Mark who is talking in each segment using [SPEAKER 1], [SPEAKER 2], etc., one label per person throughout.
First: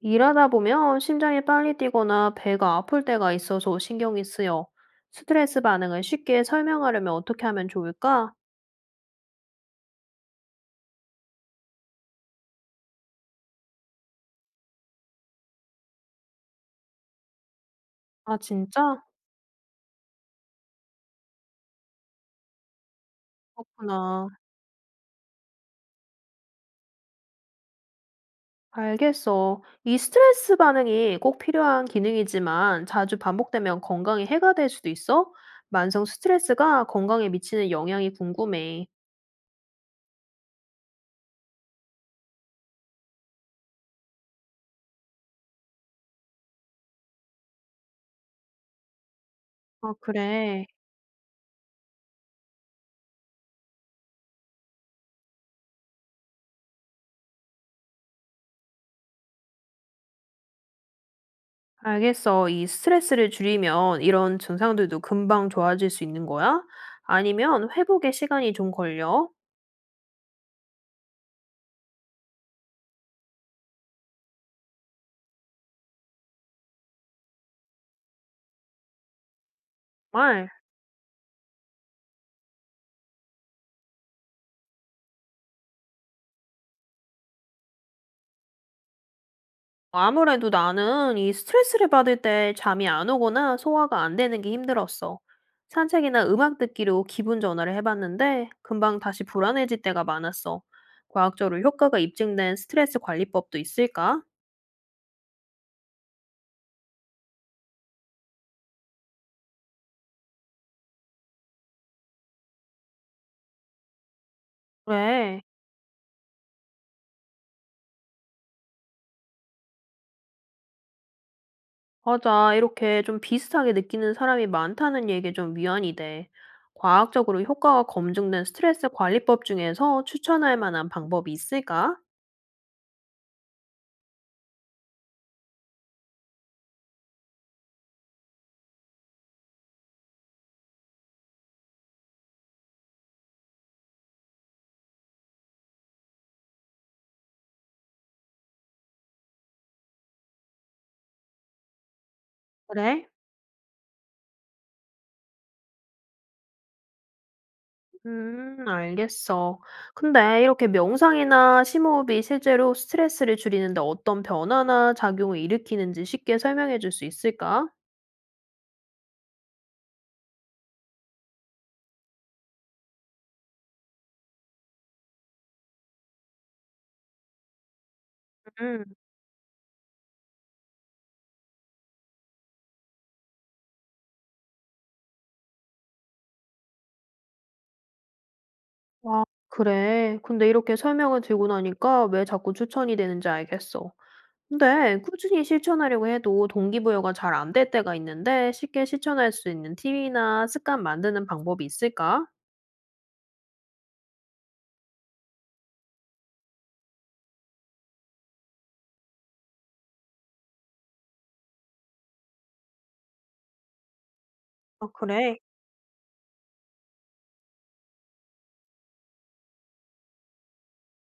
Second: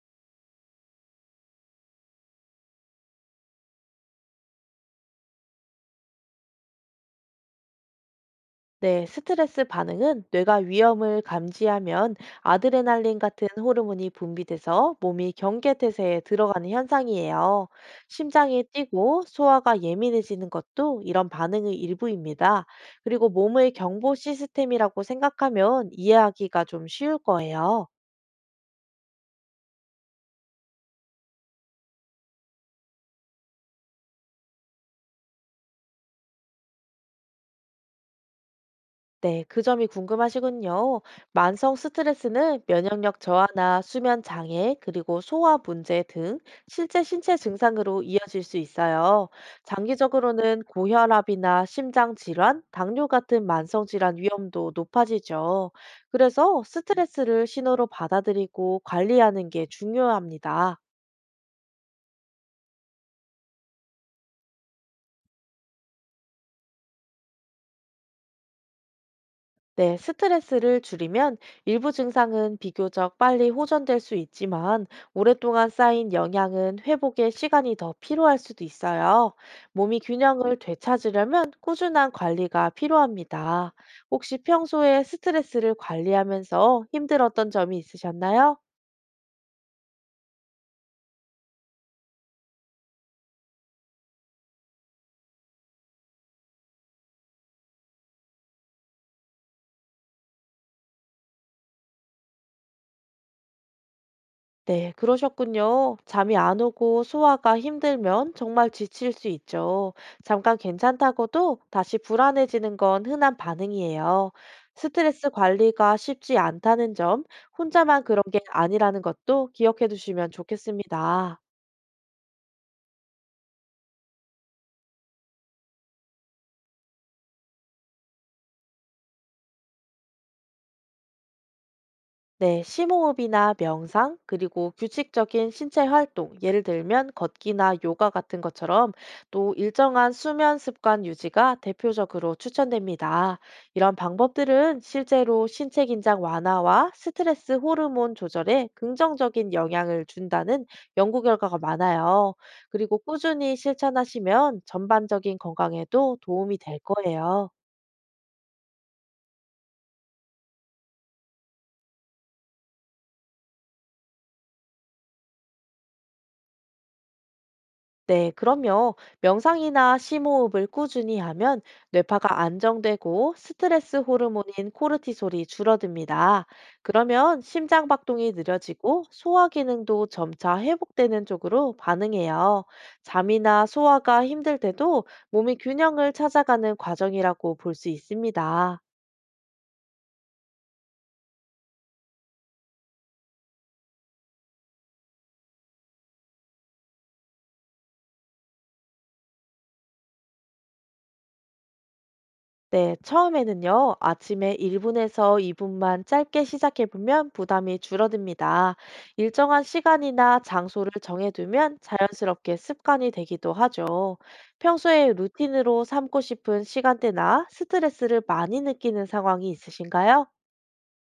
[SPEAKER 1] 일하다 보면 심장이 빨리 뛰거나 배가 아플 때가 있어서 신경이 쓰여. 스트레스 반응을 쉽게 설명하려면 어떻게 하면 좋을까?
[SPEAKER 2] 네, 스트레스 반응은 뇌가 위험을 감지하면 아드레날린 같은 호르몬이 분비돼서 몸이 경계태세에 들어가는 현상이에요.
[SPEAKER 1] 아,
[SPEAKER 2] 심장이
[SPEAKER 1] 진짜?
[SPEAKER 2] 뛰고 소화가 예민해지는 것도 이런 반응의 일부입니다. 그리고 몸의 경보
[SPEAKER 1] 그렇구나.
[SPEAKER 2] 시스템이라고 생각하면 이해하기가 좀 쉬울 거예요.
[SPEAKER 1] 알겠어. 이 스트레스 반응이 꼭 필요한 기능이지만 자주 반복되면 건강에 해가 될 수도 있어? 만성 스트레스가 건강에 미치는 영향이 궁금해.
[SPEAKER 2] 네, 그 점이 궁금하시군요. 만성 스트레스는 면역력 저하나 수면 장애, 그리고 소화 문제 등 실제 신체 증상으로 이어질 수 있어요.
[SPEAKER 1] 아,
[SPEAKER 2] 장기적으로는
[SPEAKER 1] 그래.
[SPEAKER 2] 고혈압이나 심장 질환, 당뇨 같은 만성 질환 위험도 높아지죠. 그래서 스트레스를 신호로 받아들이고 관리하는 게 중요합니다.
[SPEAKER 1] 알겠어. 이 스트레스를 줄이면 이런 증상들도 금방 좋아질 수 있는 거야? 아니면 회복에 시간이 좀 걸려?
[SPEAKER 2] 네, 스트레스를 줄이면 일부 증상은 비교적 빨리 호전될 수 있지만 오랫동안 쌓인 영향은 회복에 시간이 더 필요할 수도 있어요. 몸이
[SPEAKER 1] 정말.
[SPEAKER 2] 균형을 되찾으려면 꾸준한 관리가 필요합니다. 혹시 평소에 스트레스를 관리하면서 힘들었던 점이 있으셨나요?
[SPEAKER 1] 뭐 아무래도 나는 이 스트레스를 받을 때 잠이 안 오거나 소화가 안 되는 게 힘들었어. 산책이나 음악 듣기로 기분 전환을 해봤는데 금방 다시 불안해질 때가 많았어. 과학적으로 효과가 입증된 스트레스 관리법도 있을까?
[SPEAKER 2] 네, 그러셨군요. 잠이 안 오고 소화가 힘들면 정말 지칠 수 있죠. 잠깐 괜찮다고도 다시 불안해지는 건 흔한 반응이에요. 스트레스
[SPEAKER 1] 그래,
[SPEAKER 2] 관리가 쉽지 않다는 점, 혼자만 그런 게 아니라는 것도 기억해 두시면 좋겠습니다.
[SPEAKER 1] 맞아. 이렇게 좀 비슷하게 느끼는 사람이 많다는 얘기에 좀 위안이 돼. 과학적으로 효과가 검증된 스트레스 관리법 중에서 추천할 만한 방법이 있을까?
[SPEAKER 2] 네, 심호흡이나 명상, 그리고 규칙적인 신체 활동, 예를 들면 걷기나 요가 같은 것처럼 또 일정한 수면 습관 유지가 대표적으로 추천됩니다. 이런 방법들은 실제로 신체 긴장 완화와 스트레스 호르몬 조절에 긍정적인 영향을 준다는 연구 결과가 많아요. 그리고
[SPEAKER 1] 그래?
[SPEAKER 2] 꾸준히 실천하시면 전반적인 건강에도 도움이 될 거예요.
[SPEAKER 1] 알겠어. 근데 이렇게 명상이나 심호흡이 실제로 스트레스를 줄이는데 어떤 변화나 작용을 일으키는지 쉽게 설명해 줄 수 있을까?
[SPEAKER 2] 네, 그럼요. 명상이나 심호흡을 꾸준히 하면 뇌파가 안정되고 스트레스 호르몬인 코르티솔이 줄어듭니다. 그러면 심장 박동이
[SPEAKER 1] 음.
[SPEAKER 2] 느려지고 소화 기능도 점차 회복되는 쪽으로 반응해요. 잠이나 소화가 힘들 때도 몸이 균형을 찾아가는 과정이라고 볼 수 있습니다.
[SPEAKER 1] 아, 그래. 근데 이렇게 설명을 들고 나니까 왜 자꾸 추천이 되는지 알겠어. 근데 꾸준히 실천하려고 해도 동기부여가 잘 안될 때가 있는데 쉽게 실천할 수 있는 팁이나 습관 만드는 방법이 있을까?
[SPEAKER 2] 네, 처음에는요, 아침에 1분에서 2분만 짧게 시작해보면 부담이 줄어듭니다. 일정한 시간이나 장소를 정해두면 자연스럽게 습관이 되기도 하죠.
[SPEAKER 1] 아,
[SPEAKER 2] 평소에
[SPEAKER 1] 그래.
[SPEAKER 2] 루틴으로 삼고 싶은 시간대나 스트레스를 많이 느끼는 상황이 있으신가요?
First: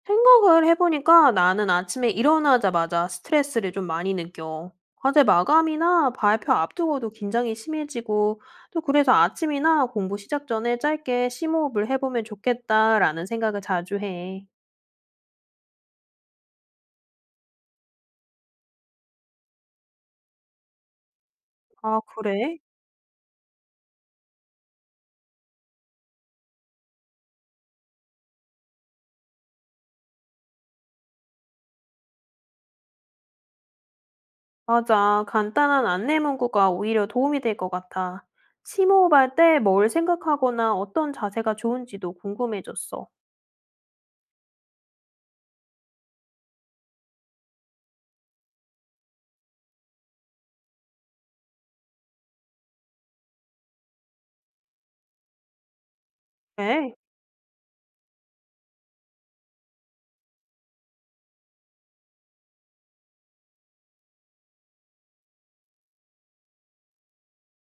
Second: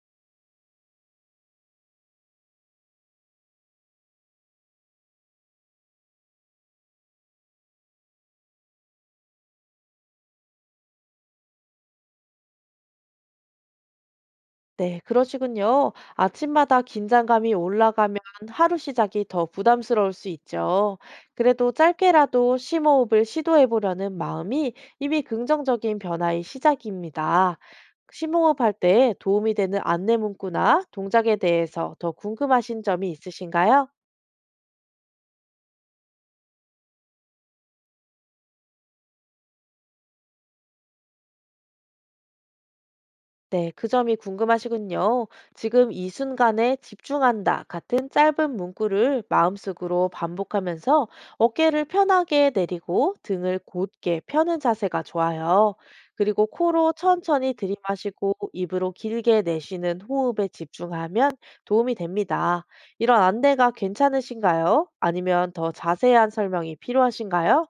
[SPEAKER 1] 생각을 해 보니까 나는 아침에 일어나자마자 스트레스를 좀 많이 느껴. 과제 마감이나 발표 앞두고도 긴장이 심해지고 또 그래서 아침이나 공부 시작 전에 짧게 심호흡을 해 보면 좋겠다라는 생각을 자주 해.
[SPEAKER 2] 네, 그러시군요. 아침마다 긴장감이 올라가면 하루 시작이 더 부담스러울 수 있죠. 그래도
[SPEAKER 1] 아,
[SPEAKER 2] 짧게라도
[SPEAKER 1] 그래?
[SPEAKER 2] 심호흡을 시도해 보려는 마음이 이미 긍정적인 변화의 시작입니다. 심호흡할 때 도움이 되는 안내 문구나 동작에 대해서 더 궁금하신 점이 있으신가요?
[SPEAKER 1] 맞아. 간단한 안내 문구가 오히려 도움이 될 것 같아. 심호흡할 때 뭘 생각하거나 어떤 자세가 좋은지도 궁금해졌어.
[SPEAKER 2] 네, 그 점이 궁금하시군요. 지금 이 순간에 집중한다 같은 짧은 문구를 마음속으로 반복하면서 어깨를 편하게 내리고 등을 곧게 펴는 자세가 좋아요. 그리고 코로
[SPEAKER 1] 네.
[SPEAKER 2] 천천히 들이마시고 입으로 길게 내쉬는 호흡에 집중하면 도움이 됩니다. 이런 안내가 괜찮으신가요? 아니면 더 자세한 설명이 필요하신가요?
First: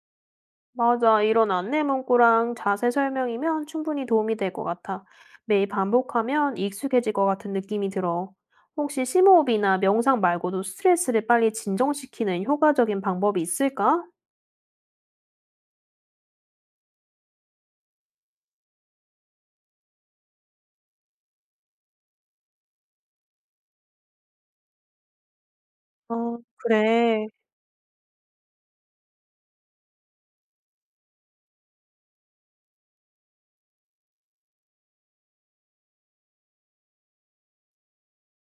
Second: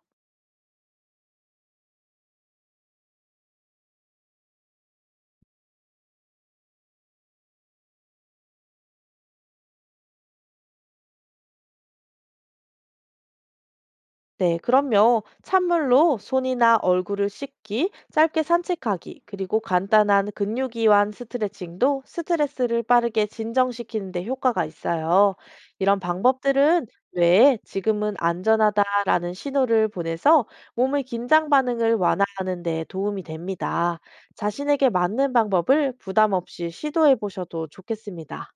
[SPEAKER 1] 맞아. 이런 안내 문구랑 자세 설명이면 충분히 도움이 될 것 같아. 매일 반복하면 익숙해질 것 같은 느낌이 들어. 혹시 심호흡이나 명상 말고도 스트레스를 빨리 진정시키는 효과적인 방법이 있을까?
[SPEAKER 2] 네, 그럼요. 찬물로 손이나 얼굴을 씻기, 짧게 산책하기, 그리고 간단한 근육이완 스트레칭도 스트레스를 빠르게 진정시키는 데 효과가 있어요. 이런
[SPEAKER 1] 어,
[SPEAKER 2] 방법들은
[SPEAKER 1] 그래.
[SPEAKER 2] 뇌에 지금은 안전하다라는 신호를 보내서 몸의 긴장 반응을 완화하는 데 도움이 됩니다. 자신에게 맞는 방법을 부담 없이 시도해 보셔도 좋겠습니다.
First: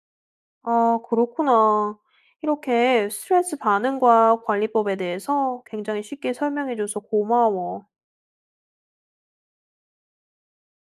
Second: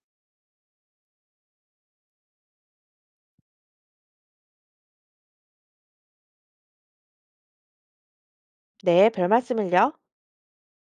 [SPEAKER 1] 아, 그렇구나. 이렇게 스트레스 반응과 관리법에 대해서 굉장히 쉽게 설명해줘서 고마워.
[SPEAKER 2] 네, 별 말씀을요.